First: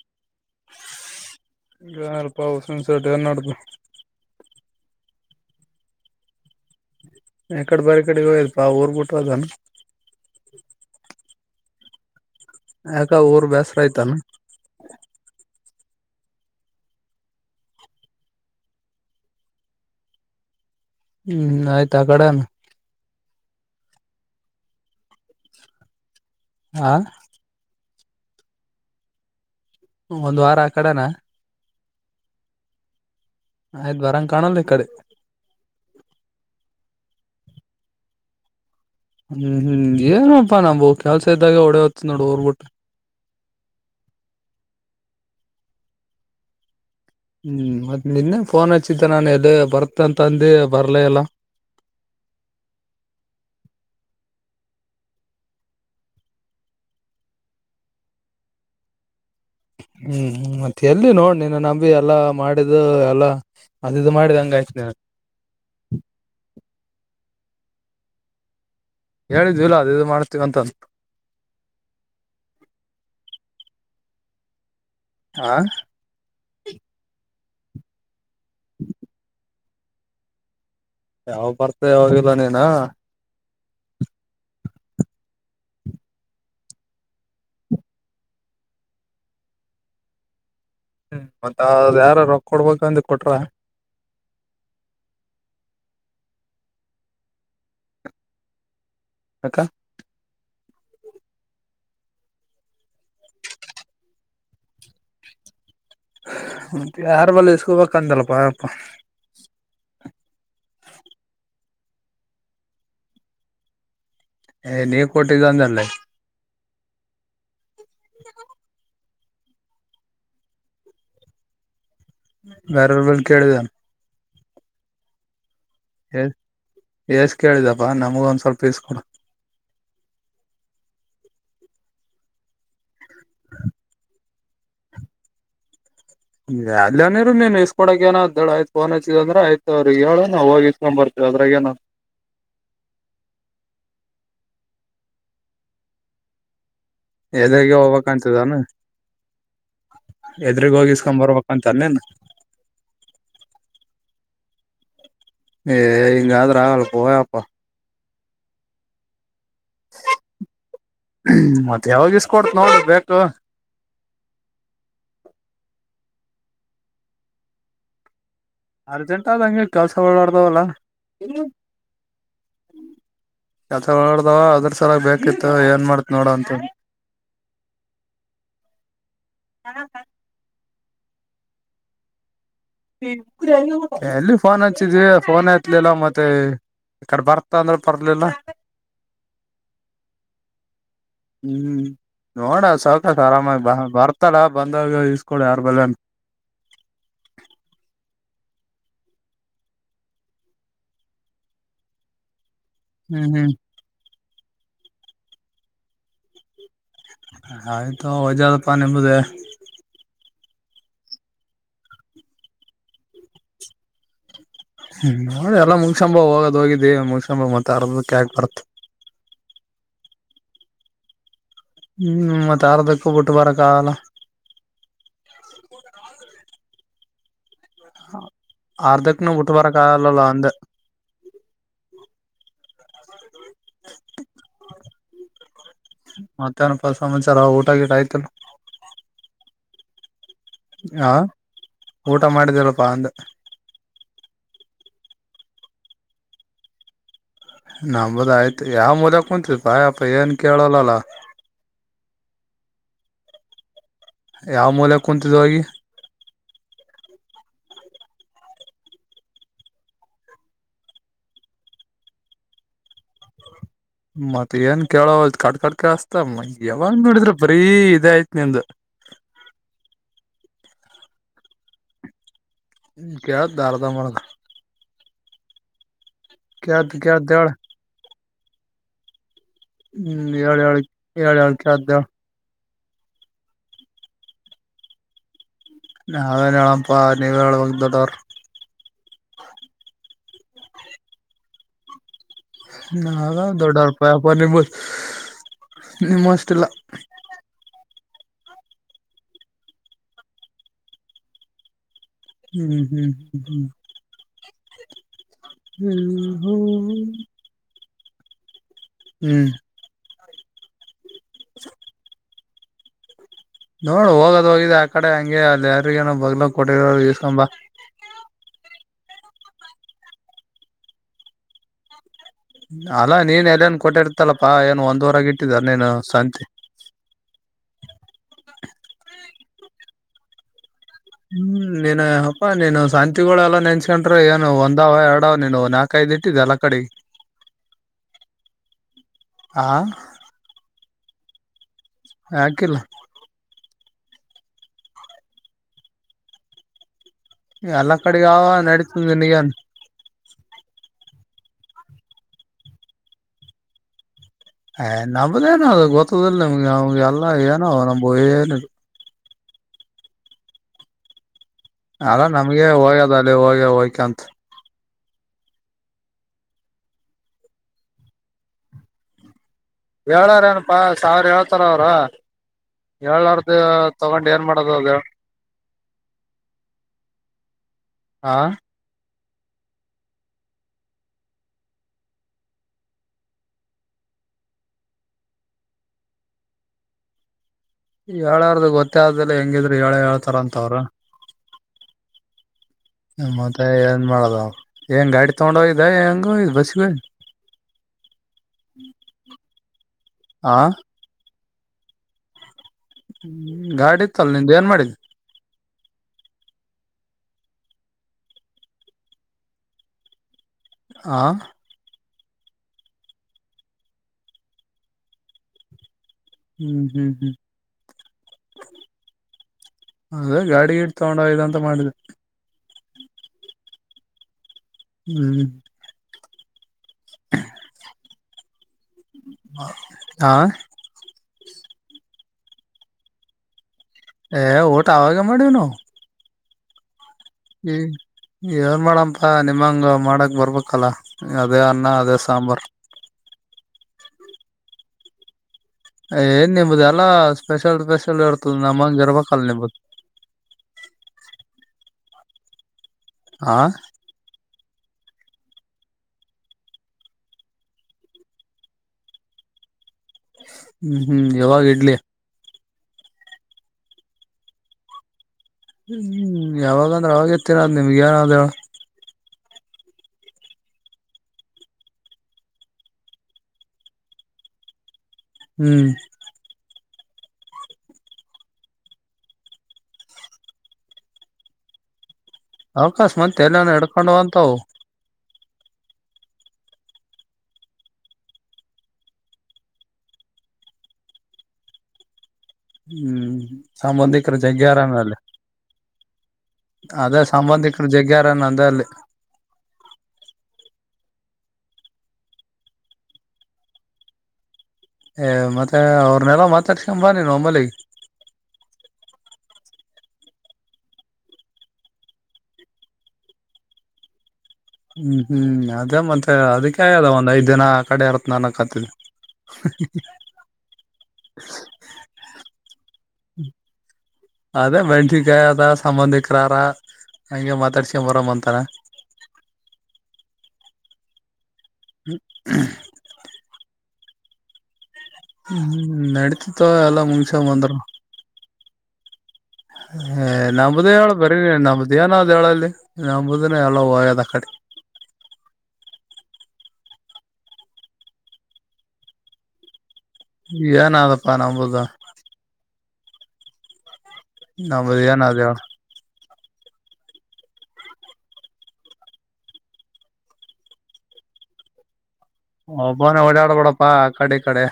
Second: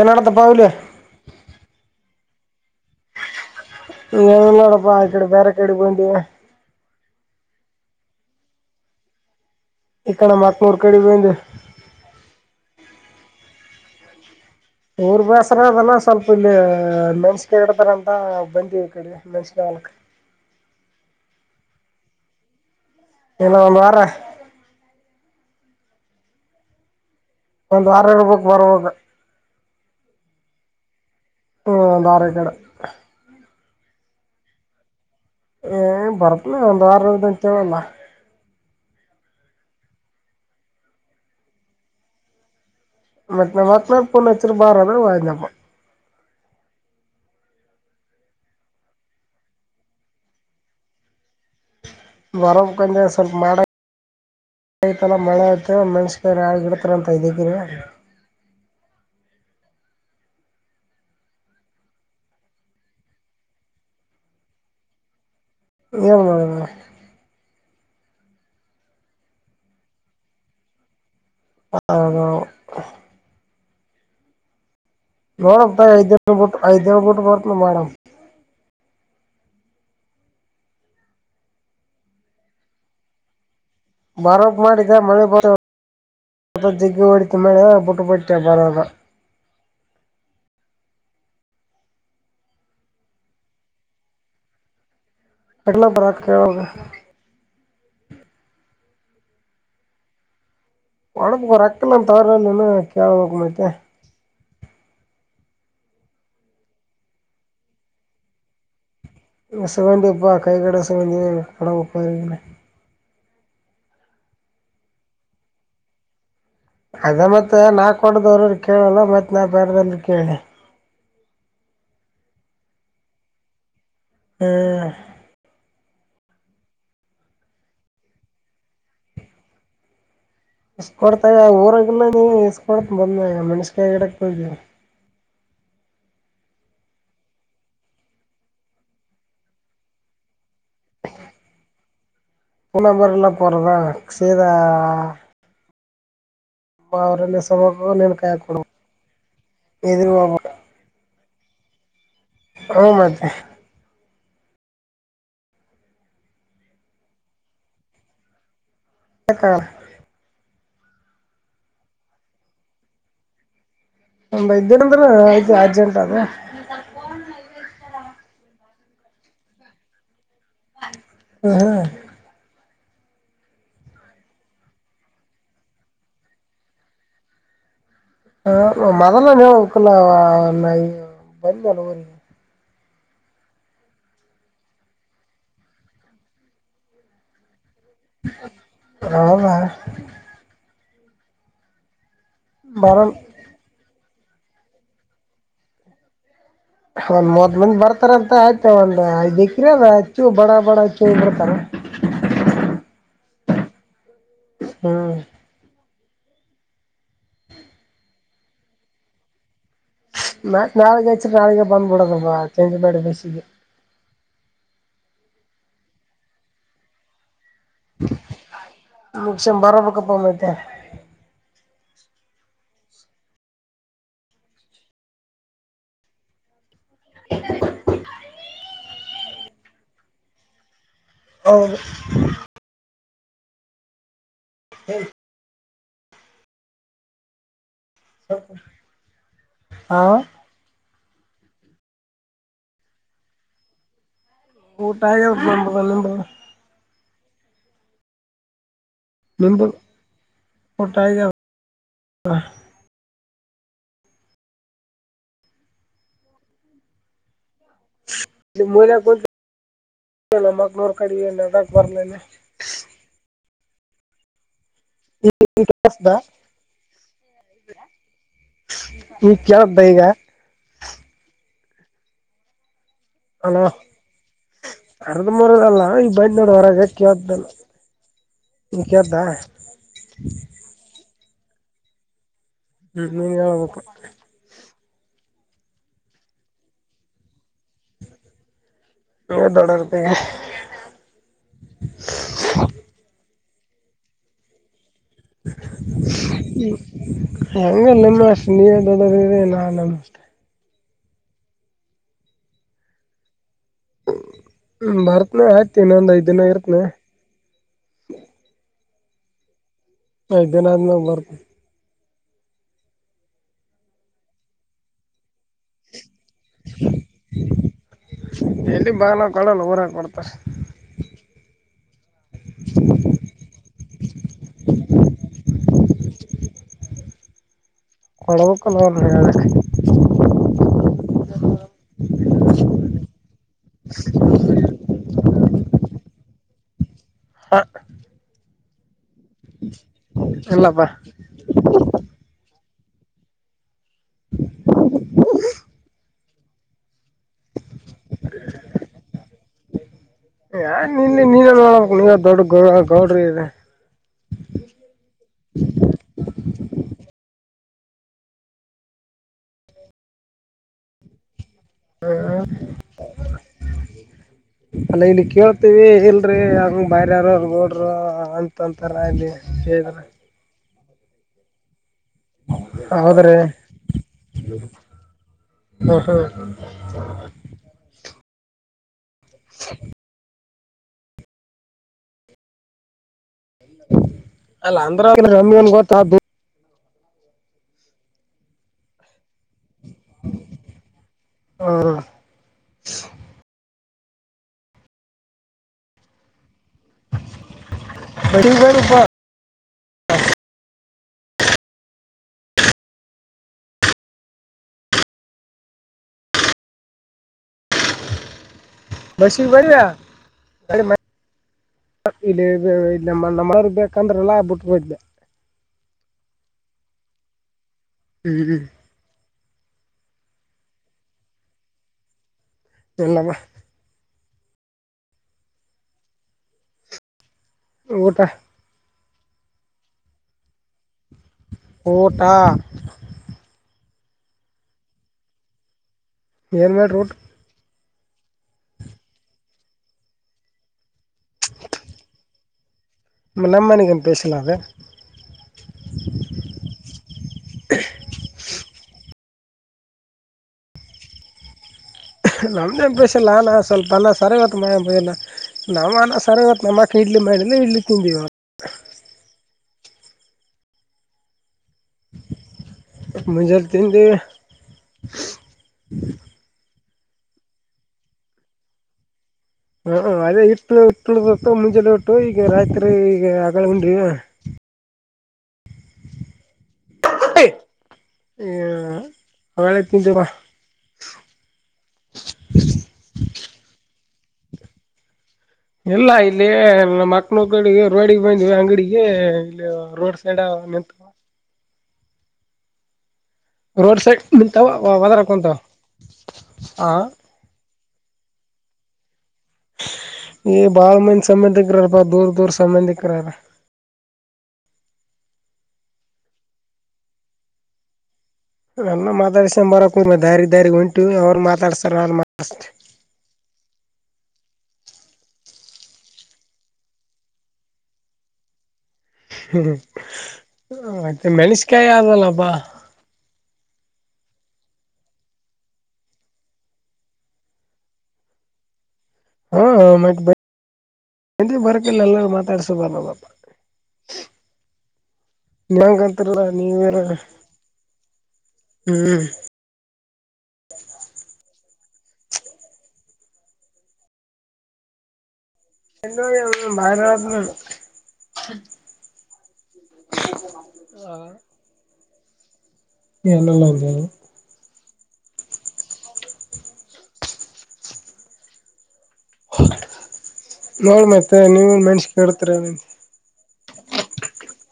ಏನಾಡದಪ್ಪ ಇಲ್ಲಿ [unintelligible] ನೀಲ್ಲೋಡಪ್ಪಾ ಕಡೆ ಬೇರೆ ಕಡೆಬೊಂಡಿಯ. ಕಡೆ ಬಾರಿ ಕಡೆಗ ಹೋಯಲ್ಪಾ ಊರ್ ಬಿಟ್ಟ ಅದಾನ. ಈ ಕಡೆ ಮಕ್ನೂರ್ ಕಡಿಗಂದು. ಯಾಕ ಊರ್ ಬೇಸರ ಆಯ್ತಾನ. ಊರ್ ಬೇಸರ ಅದನ ಸ್ವಲ್ಪ ಇಲ್ಲಿ ಮೆಣಸಕ ಇಡ್ತಾರಂತ ಬಂದಿವವಿ ಈ ಕಡೆ ಮೆಣಸಿನ. ಹ. ಹ್ಮ್ ಆಯ್ತು ಆ ಕಡೆಾನ. ಏನ ಒಂದು ವಾರ. ಹ. ಒಂದು ವಾರ ಇರ್ಬೇಕು ಬರ್ಬೇಕು. ಒಂದ್ ವಾರ ಆ ಕಡೆನಾ. ದಧಾರಗಢ. ಆಯ್ತ್ ಬರಂಗ ಕಾಣಲ್ಲ ಈ ಕಡೆ ಾರದಂತ ಹೇಳಲ್ಲ. ಹ್ಮ್ ಹ್ಮ್ ಏನಪ್ಪಾ ನಾ ಕೆಲ್ಸ ಇದ್ದಾಗ ಡೆ ಹೊತ್ತ ನೋಡು ೋಗರ್ಬಿಟ್ರೆ. ಮತ್ತ ಮನಾ ಪನತ್ತ ಬಾರ ವಪ್ಪ. ಹ್ಮ್ ಮ ನಿನ್ನೆ ಫೋನ್ ಹಚ್ಚಿದ್ದೆ ನನ್ು ಎದ ಬರ್ತ ಅಂತ ಅಂದ ಬರ್ಲ ಎಲ್ಲ. ಬರವಕಂದ ಸ್ವಲ್ಪ ಮಾಡಡ. ತಲ್ಲ ಮಳೆ ಆ್ತ ಮೆಣಸಕ ಹಾಗಿಡತಾರೆಂತ ಇದಕ್ಕಿ. ಹ್ಮ್ ಮತ್ತೆ ಎಲ್ಲಿ ನೋಡ್ ನೀನ್ ನಂಬಿ ಎಲ್ಲಾ ಮಾಡಿದ್ದು ಎಲ್ಲಾ. ಅದ ಇದು ಮಾಡ್ ಹಂಗ ಆಯ್ತನ. ಹು. ಹೇಳಿದ್ವಿ ಇಲ್ಲ ಅದ ಇದು ಮಾಡ್ತೀವಂತಂತ. ಹೌದ. ಆ ನೋಡಕ್ ಐದ ಬಿ ಐದ್ಿನ ಬಿಟ್ಟ ಬರ್ತ ಮಾಡ. ಯಾವಾಗ ಬರ್ತ ಯಾವವಾಗಿಲ್ಲ ನೀನ. ಬಾರೋಬ್ ಮಾಡಿದ ಮಳೆ ಬ. ಮದ ಜಿಗ್ಗಿ ಹೊಡಿತು ಮಳಿದ ಬುಟ್ಟು ಬಟ್ಟೆ ಬರದ. ಹ್ಮ್ ಮತ್ತ ಯಾರ ರೊಕ್ಕ ಕೊಡ್ಬೇಕ ಅಂದು ಕೊಟ್ರ. ಅಗಲ ಬರಾಕ್ಕೆೋಗ. ಹಕ. ಒಡಪುಕ್ಕ ರೊಕ್ಕಲ್ಲ ತವರಲ್ಲ ಕೇೇಳಬೇಕು ಮತ್ತ. ಮ ಯಾರ ಬಲ್ಲ ಇಸ್ಕೋಬೇಕಂತಲ್ಲಪ್ಪಪ. ಸಿಗೊಂಡಿಪ್ಪಾ ಕೈಗಡೆ ಸಿವಂದಿ ಕಡಂಬಪ್ಪಾರ. ಏ ನೀ ಕೋಟಿದ್ ಅಂದೆಲ್ಲೆ. ಅದ ಮತ್ತ ನಾ ಕೊಡದವ್ರ ಕೇಳಲ್ಲ ಮತ್ ನಾ ಬೇಾರದಲ್ ಕೇಳಿ. ಬೇರ್ರ ಬಲ್ಲಿ ಕೇಳಿದನ್. ಹ್ಮ್. ಎಸ್ ಎಷ್ಟ ಕೇಳಿದಪ್ಪಾ ನಮಗ ಒಂದ ಸ್ವಲ್ಪ ಇಸ್ ಕೊಡ. ಇಸ್ಕೊಡ್ತಾಗ ಊರಾಗಲ್ಲ ನೀ ಇಸ್ಕೊಡ್ತ ಬಂದಾಗ ಮಣಸಿಗೆ ಗಿಡಕ್ ಹೋಗ ಅಲ್ಲನಿರು ನೀನ್ ಇಸ್ಕೊಡಕ ಏನಾದ್ ಆಯ್ತ್ ಫೋನ್ ಹಚ್ಚಿದಂದ್ರ ಆಯ್ತ್ ಅವ್ರ ಹೇಳು ನನ್ ಹೋಗಿ ಇಸ್ಕೊಂಡ್ ಬರ್ತವಿ ಅದ್ರಗೇನು [unintelligible] ಸೀದಾ ಅವರಲ್ಲಿ ಎದ್ರಗ ಸೊಬಕು ನಿನ್ ಕೈ ಹೋಗ್ಕ್ಂತದಾನ ಕೊಡು ಇದ್ರ ಹೋಗ್ಬೇಕು ಎದ್ರಗ್ ಹೋಗಿ [unintelligible] ಬರ್ಬೇಕ ಅಂತ ಅಲ್ಲೇನ್ ಹೂ ಮತ್ತೆ ಹೇ ಇಂಗಾದರ ಆಗಲ್ಲ ಹೋಗ್ಯಾಪ್ಪ [unintelligible] ಮತ್ತ ಯಾವಾಗ ಇಸ್ಕೊಡ್ತೀಯ ನೋಡ್ ಬೇಕು ಒಂದು ಐದು ದಿನ ಅಂದ್ರ ಆಯ್ತು ಅರ್ಜೆಂಟ್ ಅದ ಅರ್ಜೆಂಟ್ ಆದಂಗೆ ಕೆಲ್ಸ ಓಡ್ದಾವಲ್ಲ ಹ್ಮ್ ಕೆಲ್ಸಗಳು ನಡ್ದಾವ ಅದ್ರ ಸಲ ಬೇಕಿತ್ತು ಏನ್ ಮಾಡಾತ್ ನೋಡ ಅಂತ [unintelligible] ಎಲ್ಲಿ ಫೋನ್ ಹಚ್ಚಿದ್ವಿ ಫೋನ್ ಎತಲಿಲ್ಲ ಮತ್ತೆ ಈ ಕಡೆ ಬರ್ತ ಅಂದ್ರ ಬರ್ಲಿಲ್ಲ ಹೌದ ಹ್ಮ್ ನೋಡ ಬರನ್ ಸೌಕಾಸ ಆರಾಮಾಗಿ ಬರ್ತ [unintelligible] ಬಂದಾಗ ಇಸ್ಕೊಳ ಯಾರ ಬಳಿ ಅದ್ರ ಒಂದ್ ಮೂವತ್ ಮಂದಿ ಬರ್ತಾರ ಅಂತ ಆಯ್ತ ಒಂದ್ ಐದ್ಕ್ರ ಅದ ಹೆಚ್ಚು ಬಡ ಬಡ ಹಚ್ಚು ಬಿರ್ತಾರ [inaudible] ಹ್ಮ್ ಹ್ಮ್ ಹ್ಮ್ ಆಯ್ತು ತಗೋ [unintelligible] ನಾಳೆಗೆ ಹೆಚ್ಚ ನಾಳಿಗೆ ಬಂದ್ಬಿಡದ [unintelligible] ಮಾಡೇಡಿ [unintelligible] ಹ್ಮ್ ನೋಡಿ ಎಲ್ಲ ಮುಂಗಸಂಬ ಹೋಗೋದ ಹೋಗಿ ದೇವ ಮುಂಗಸಂಬ ಮತ್ತ ಅರ್ದಕ್ಕೆಯಾಕ ಬರ್ತ್ತ ಮುಗಸನ್ [unintelligible] ಅರ್ಥದಕ್ಕು ಬಿಟ್ಟು ಬರಕ್ಕಲ್ಲ [unintelligible] ಅರ್ಧಕ್ನ ಬಿಟ್ಟು ಬರಕಲ್ಲ ಅಂದೇ [unintelligible] [unintelligible] ಮತ್ತೆನಪ್ಪ ಸಮಾಚಾರ ಊಟ ಗಿಟ ಆಯ್ತಲ್ಲ ಹಾ ಹಾ ಊಟ ಮಾಡಿದಿಲ್ಲಪ್ಪಾ ಅಂದೇ ಊಟ ಆಗ್ಯಾವಪ್ಪ ನಮ್ದು ನಿಮ್ದು ನಮ್ದು ಆಯ್ತು ಯಾವ ಮೂಲೆಯಾಗೇ ನಿಂಬದು ಕುಂಡಿದಿಪ್ಪಾ ಏನ್ ಕೇಳಲ್ಲಲ್ಲ ಹಾ ಯಾವ ಮೂಲೆಗೆ ಕುಂತಿದೀಯ ಹೋಗಿ [unintelligible] [unintelligible] ಕಡೆ ಏ ನಡಕ್ ಬರ್ಲೇನೆ ಮತ್ತ ಏನ್ ಕೇಳೋ ಕಟ್ ಕಟ್ ಕೇಳಸ್ದ ಕೆಲ್ಸುತ್ತೆ ಯಾವಾಗ ನೋಡಿದ್ರು ಬರೀ ಇದೇ ಆಯ್ತ್ ನಿಂದು [unintelligible] ಈಗ ಹ್ಮ್ ಕೇಳುತ್ತೆ ಅರ್ಧಬಾರ್ದ ಅರ್ದಬರ್ದಲ್ಲ ಈ ಬಂದ್ ನೋಡ ಹೊರಗೆ ಕೇಳ್ತ ಕೇಳತಲ್ಲ ಹೇಳ [inaudible] ಈಗ ಕೇಳ್ತ ಹ್ಮ್ ಹೇಳ್ ಹೇಳು ಕೇಳುತ್ತೆ ಹೇಳು ಹ್ಮ್ ನೀನ್ ಹೇಳ್ಬೇಕು ನಾವೇನ್ ಹೇಳಪ ನೀವೇ ಹೇಳಬೇಕು ನೀವು ದೊಡ್ಡೋರಪ್ಪ ಹೇಳಿ ನಾವು ದೊಡ್ಡರಪ್ಪ [unintelligible] ಹ್ಮ ಹಂಗಲ್ಲಮ್ಮ ಅಷ್ಟೆ ನೀವೇ ದೊಡ್ಡದ ನಾ ಅಷ್ಟೆ ಹ್ಮ್ ಹ್ಮ್ ಹ್ಮ್ ಹ್ಮ್ ಹ್ಮ ಬರ್ತ್ನ ಆಯ್ತ ಇನ ಒಂದ್ ಐದ್ ದಿನ ಇರ್ತ್ನ ಹ್ಮ್ ಐದು ದಿನ ಆದ್ಮಾಗ್ ಬರ್ತ ನೋಡು ಹೋಗೋದ್ ಹೋಗಿದೆ ಆ ಕಡೆ ಹಂಗೆ ಅಲ್ಲಿ ಯಾರಿಗೇನ ಬಲ ಕೊಟಿಗ ಇಸ್ಕೊಂಡ್ ಬಾ ಇ ಭಾ ನಾ ಕಡಲು ಹಊರ ಕೊಡ್ತಾರೆ ಅಲ್ಲಾ ನೀನ್ ಎಲ್ಲನ್ ಕೊಟ್ಟಿರ್ತಲ್ಲಪ್ಪಾ ಏನು ಒಂದವರಗೆ ಇಟ್ಟಿದಾರ ನೀನು ಸಂತಿ [unintelligible] ಹ್ಮ್ ನೀನ ಅಪ್ಪಾ ನೀನು ಶಾಂತಿಗಳೆಲ್ಲ ನೆನ್ಸ್ಕೊಂಡ್ರ ಏನು ಒಂದವ ಎರಡವ ನೀನು ನಾಕೈ ಇಟ್ಟಿದ್ದ ಎಲ್ಲ ಕಡೆ ಹಾ ಆ ಎಲ್ಲಪ್ಪಾ ಹಾಕಿಲ್ಲ [inaudible] ಎಲ್ಲ ಕಡೆಗ ಅವಾವ ನಡೀತನ್ಗನ್ ಯ ನಿ ನೀ ಮಾಡೋಬೇಕು ದೊಡ್ಡ ಗೌ ಗೌಡ್ರಿ ಇದೆ ಹ ನಂಬದೇನ ಅದು ಗೊತ್ತದಿಲ್ಲ ನಿಮ್ಗೆ ಅವಗೆ ಎಲ್ಲ ಏನೋ ನಮ ಏನ ಅಲ್ಲ ನಮ್ಗೆ ಹೋಗ್ಯದ ಅಲ್ಲಿ ಹೋಗ್ಯ ಹೋಗ್ಕಂತ ಅಲ್ಲ ಇಲ್ಲಿ ಕೇಳ್ತೀವಿ ಇಲ್ರಿ ಅಂಗ ಬರ ಯಾರಗೋಡರು ಅಂತಂತರ ಇದವಿ ಹೇಳಏರೇನಪ್ಪಾ ಸಾವಿರ ಏಳ್ತ್ತಾರ ಅವ್ರ ಹೌದ್ರಿ ಏಳ್ರ್ ತಗೊಂಡು ಏನ್ ಮಾಡದು ಅದು ಹಾ ಹಾ ಹಾ [inaudible] ಅಲ್ಲ ಅಂದ್ರನ್ ಗೊತ್ತ ಯಏಳಾರ್ದು ಗೊತ್ತೇ ಹೆಂಗಿದ್ರರು ಹೇಳ ಹೇಳ್ತಾರ ಅಂತ ಅವ್ರ ಆ, ಮತ್ತೆ ಮಾಡೋದ ಹೆಂಗ ಗಾಡಿ ತಗೊಂಡ ಹೋಗಿದ್ದ ಹೆಂಗ ಬಸ್ ಬಡಿ [unintelligible] ಆ ಹ್ಮ್ ಗಾಡಿ ಇತ್ತಲ್ಲ ನಿದ ಏನ್ ಮಾಡಿದ ಬಸ್ಸಿಗೆ [unintelligible] ಆ ಇಲ್ಲಿ ಇ ನಮ್ಮ ಮರ್ ಬೇಕಂದ್ರೆಲ್ಲಾ ಬಿಟ್ಟದೆ ಹ್ಮ್ ಹ್ಮ್ ಹ್ಮ್ ಹ್ಮ್ ಹ್ಮ ಅದ ಗಾಡಿ ಗಿಡ್ ತಗೊಂಡ ಹೋಗಂತ ಮಾಡಿದೆ [unintelligible] ಹ್ಮ್ ಹ್ಮ ಊಟ ಆ ಊಟ ಹೇ ಊಟ ಅವಾಗ ಮಾಡಿನು ಏನ್ ಮಾಡಿದ್ರಿ ಊಟಕ್ಕ ಹ್ಮ ಏನ್ ಮಾಡಪ್ಪ ನಿಮ್ಮಂಗೆ ಮಾಡಕ್ ಬರ್ಬೇಕಲ್ಲ ಅದೇ ಅನ್ನ ಅದೇ ಸಾಂಬಾರು ನ ನಂಬನಿಕನ್ಲಾವ ಏನ್ ನಿಮ್ದು ಎಲ್ಲಾ ಸ್ಪೆಷಲ್ ಸ್ಪೆಷಲ್ ಇರ್ತದ ನಮ್ಮಂಗ ಇರ್ಬ ಕಲ್ಬ ನಮ್ದೇನ್ ಪ್ರಷ ಇಲ್ಲ ನಾ ಸ್ವಲ್ಪ ನ ಸರಿವ ಯಲ್ಲ ನಮ್ಮ ಅನ ಸರಿಗತ್ತು ನಮ್ಮಕ ಇಡ್ಲಿ ಮಾಡಿಲ್ಲ ಇಡ್ಲಿ ತಿಂದಿವವ ಹ್ಮ್ ಹ್ಮ್ ಯಾವಾಗ ಇಡ್ಲಿ ಮಜರು ತಿ ಇದು ಹ್ಮ್ ಯಾವಾಗಂದ್ರೆ ಅವಾಗ ಎತ್ತೀರದು ನಿಮ್ಗೆ ಏನಾದ ಹಾ ಅದೇ ಹಟ್ಲು ಹಟ್ಳತ್ತು ಮುಂಜಾನೆ ಉಟ್ಟು ಈಗ ರಾತ್ರಿ ಈಗ ಹಗಳ ಉಂಡ್ರಿ ಹ್ಮ್ ಹ ಅವೇಳ ತಿಂತವಾ ಅವಕಾಶ ಮತ್ ಎಲ್ಲಾನ ಹಡ್ಕೊಂಡಂತವು ಇಲ್ಲ ಇಲ್ಲಿ ನ ಮಕ್ನ ರೋಡಿಗೆ ಬಂದ್ವಿ ಅಂಗಡಿಗೆ ಇಲ್ಲಿ ರೋಡ್ ಸೈಡ್ ನಿಂತ [inaudible] ಹ್ಮ್ ರೋಡ್ ಸೈಡ್ ಸಂಬಂಧಿಕರ ನಿಂತಾವ ಜಗ್ರನಲ್ಲ ಒದರಾಕ್ ಕುಂತಾವ ಆ ಅದೇ ಸಂಬಂಧಿಕರು ಜಗ್ಗ್ಯಾರ ನಂದ ಅಲ್ಲಿ ಏ ಬಾಳ ಮಂದ ಸಂಬಂಧಿಕ್ರಾರಪ್ಪ ದೂರ ದೂರ ಸಂಬಂಧಿಕ್ರಾರ ಏ ಮತ್ತೆ ಅವ್ರನೆಲ್ಲ ಮಾತಾಡ್ಕೊಂಬಾನಿ ನ ಆಮೇಲಿ ನನ್ನ ಮಾತಾಡ್ಸ ಬರಕ ದಾರಿ ದಾರಿ ಉಂಟು ಅವ್ರ ಮಾತಾಡ್ತಾರ ನಾನ ಮಾತಾಸ್ ಹ ಹ್ಮ್ ಹ್ಮ್ ಅದೇ ಮತ್ತೆ ಅದಕ್ಕೆ ಆದ ಒಂದ್ ಐದ್ ದಿನ ಕಡೆ ಇರತ್ ನನ ಕತಿದ ಹ್ಮ್ ಮೆಣಷಕಾಯ ಆದಲ್ಲಪ್ಪಾ ಹ್ಮ್ ಅದೇ ಬೆಂಟಿಕಾಯ ಅದ ಸಂಬಂಧಿಕರಾರ ಹಂಗೆ ಮಾತಾಡ್ಸಂಬರಮ್ಮ ಅಂತಾರ ಎಲ್ಲಿ ಬರಕಿಲ್ಲ ಎಲ್ಲ ಮಾತಾಡ್ಸೋ ಬರಮ್ಮಾಪ ಹ್ಮ್ ನಂಗಂತರಲ್ಲ ನಡತಿತ್ತು ನೀವನ ಎಲ್ಲಾ ಮುಗಸ್ಕೊಂಡ್ ಹ್ಮ್. ಏ ನಮ್ದೇ ಹೇಳ ಬರ ನಮ್ದ ಏನ್ದ ಹೇಳಲ್ಲಿ ನಂಬದನ ಎಲ್ಲ ಒಯದ ಕಡೆ ಎ ಭಾರತ್ ಏನ್ಪ್ಪಾ ನಂಬಬೋದ ಏನಿಲ್ಲ ಅಂದು ನಾಮ್ಮದಿಯಾನ ಅದೇ ಹ ನೋಡ್ ಮತ್ತೆ ನೀವನ್ ಮಸ ಒಬ್ಬಾನ ಓಡಾಡ್ಬೋಡಪ್ಪಾ ಕಡೆ ಕಡೆ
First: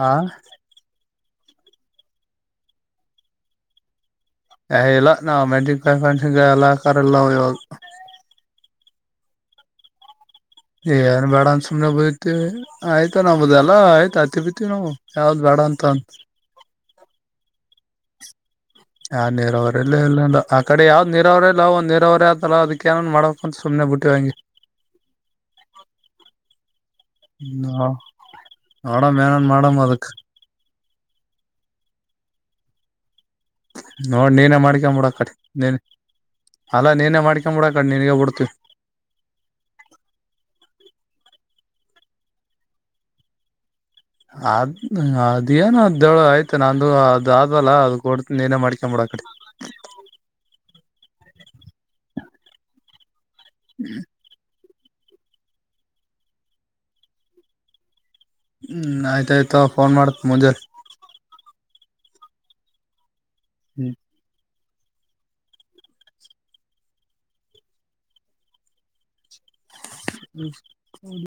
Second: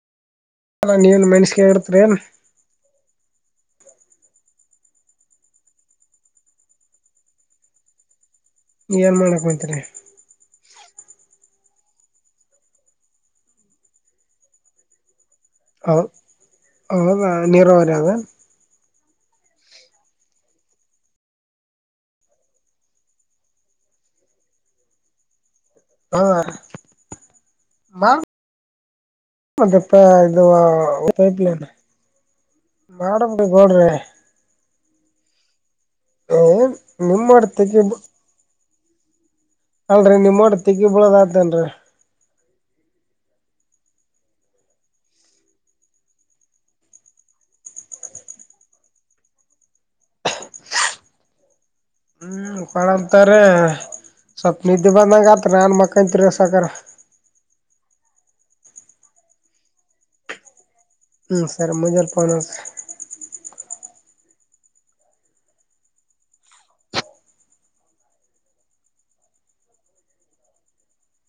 ಹಾ ನೀನ್ ಮೆನ್ಸಿಗೆಗರ್ತರಿ ಏ ನ್ ಹ ಇಲ್ಲ ನಾವವು ಮೆಂಟಿಫನ್ಸ ಎಲ್ಲ ಕಲ್ಲ ಇವಾಗ ಏನ್ ಮಾಡಕ್ತರಿ ಏನ್ ಬೇಡ ಅಂದ ಸುಮ್ನೆ ಬಯತಿ ಆಯ್ತಾ ನಾವದಲ್ಲಾ ಆಯ್ತ ಆತ್ತ ಬಿತಿವಿ ನಾವು ಯಾವ್ದ್ ಬೇಡ ಅಂತ ಹ ಅಂತ ಹೌದಾ ನೀರ ವರ ಅದ ಆ ನೀರಾವರಿಲ್ಲ ಇಲ್ಲ ಆ ಕಡೆ ಯಾವ್ದ್ ನೀರಾವರಿ ಇಲ್ಲ ಒಂದ ನೀರಾವರಿ ಆತಲ್ಲ ಅದಕ್ಕೇನನ್ ಮಾಡಕ್ಂತ ಸುಮ್ಮನೆ ಬಿಟ್ಟ ತಂಗಿ ಹ ಮಾ ನೋಡಮ್ ಏನನ್ ಮತ್ತೆ ಮಾಡಮ್ ಅದಕ್ ಇಪ್ನ್ ಮಾಡ ನೋಡ್ ನೀನ ಮಾಡ್ಕೊಂಡ್ ಬಿಡು ಆ ಕಡೆ ನೀನ್ ಏ ಅಲ್ಲಾ ನೀನೇ ನಿಮ್ಮೋಡ ಮಾಡ್ಕೊಬಡ ತೆಗಿ ಕಣ ನೀನಗ ಬಿಡ್ತವಿ ಅಲ್ರರಿ ನಿಮ್ಮೋಡ ತಿಗಿ ಬಿಳೋದ ಆತೇನ್ರರಿ ಅದ್ ಅದೇಏನ ಅ ಆಯ್ತು ನಂದು ಅದ್ ಅಲ್ಲ ಅದ ಕೊಡ್ತ ಏನೇ ಮಾಡ್ಕೊಂಡಂಬ ಹ ಹ್ಮ್ ಕಳಂತಾರ ಸ ನಿದ್ದೆ ಬಂದಂಗತ್ರ ನಾನನ್ ಮಕ್ಕಂತ ತಿರಸಕರ ಹ್ಮ್ ಆಯ್ತಾಯಯ್ತ ಫೋನ್ ಮಾಡ್ತ್ ಮುಂಜೆ ಹ್ಮ್ ಸರ್ ಮಂಜಾಲು ಪನ ಸ ಹ್ಮ್ ಹ್ಮ ಹೌದು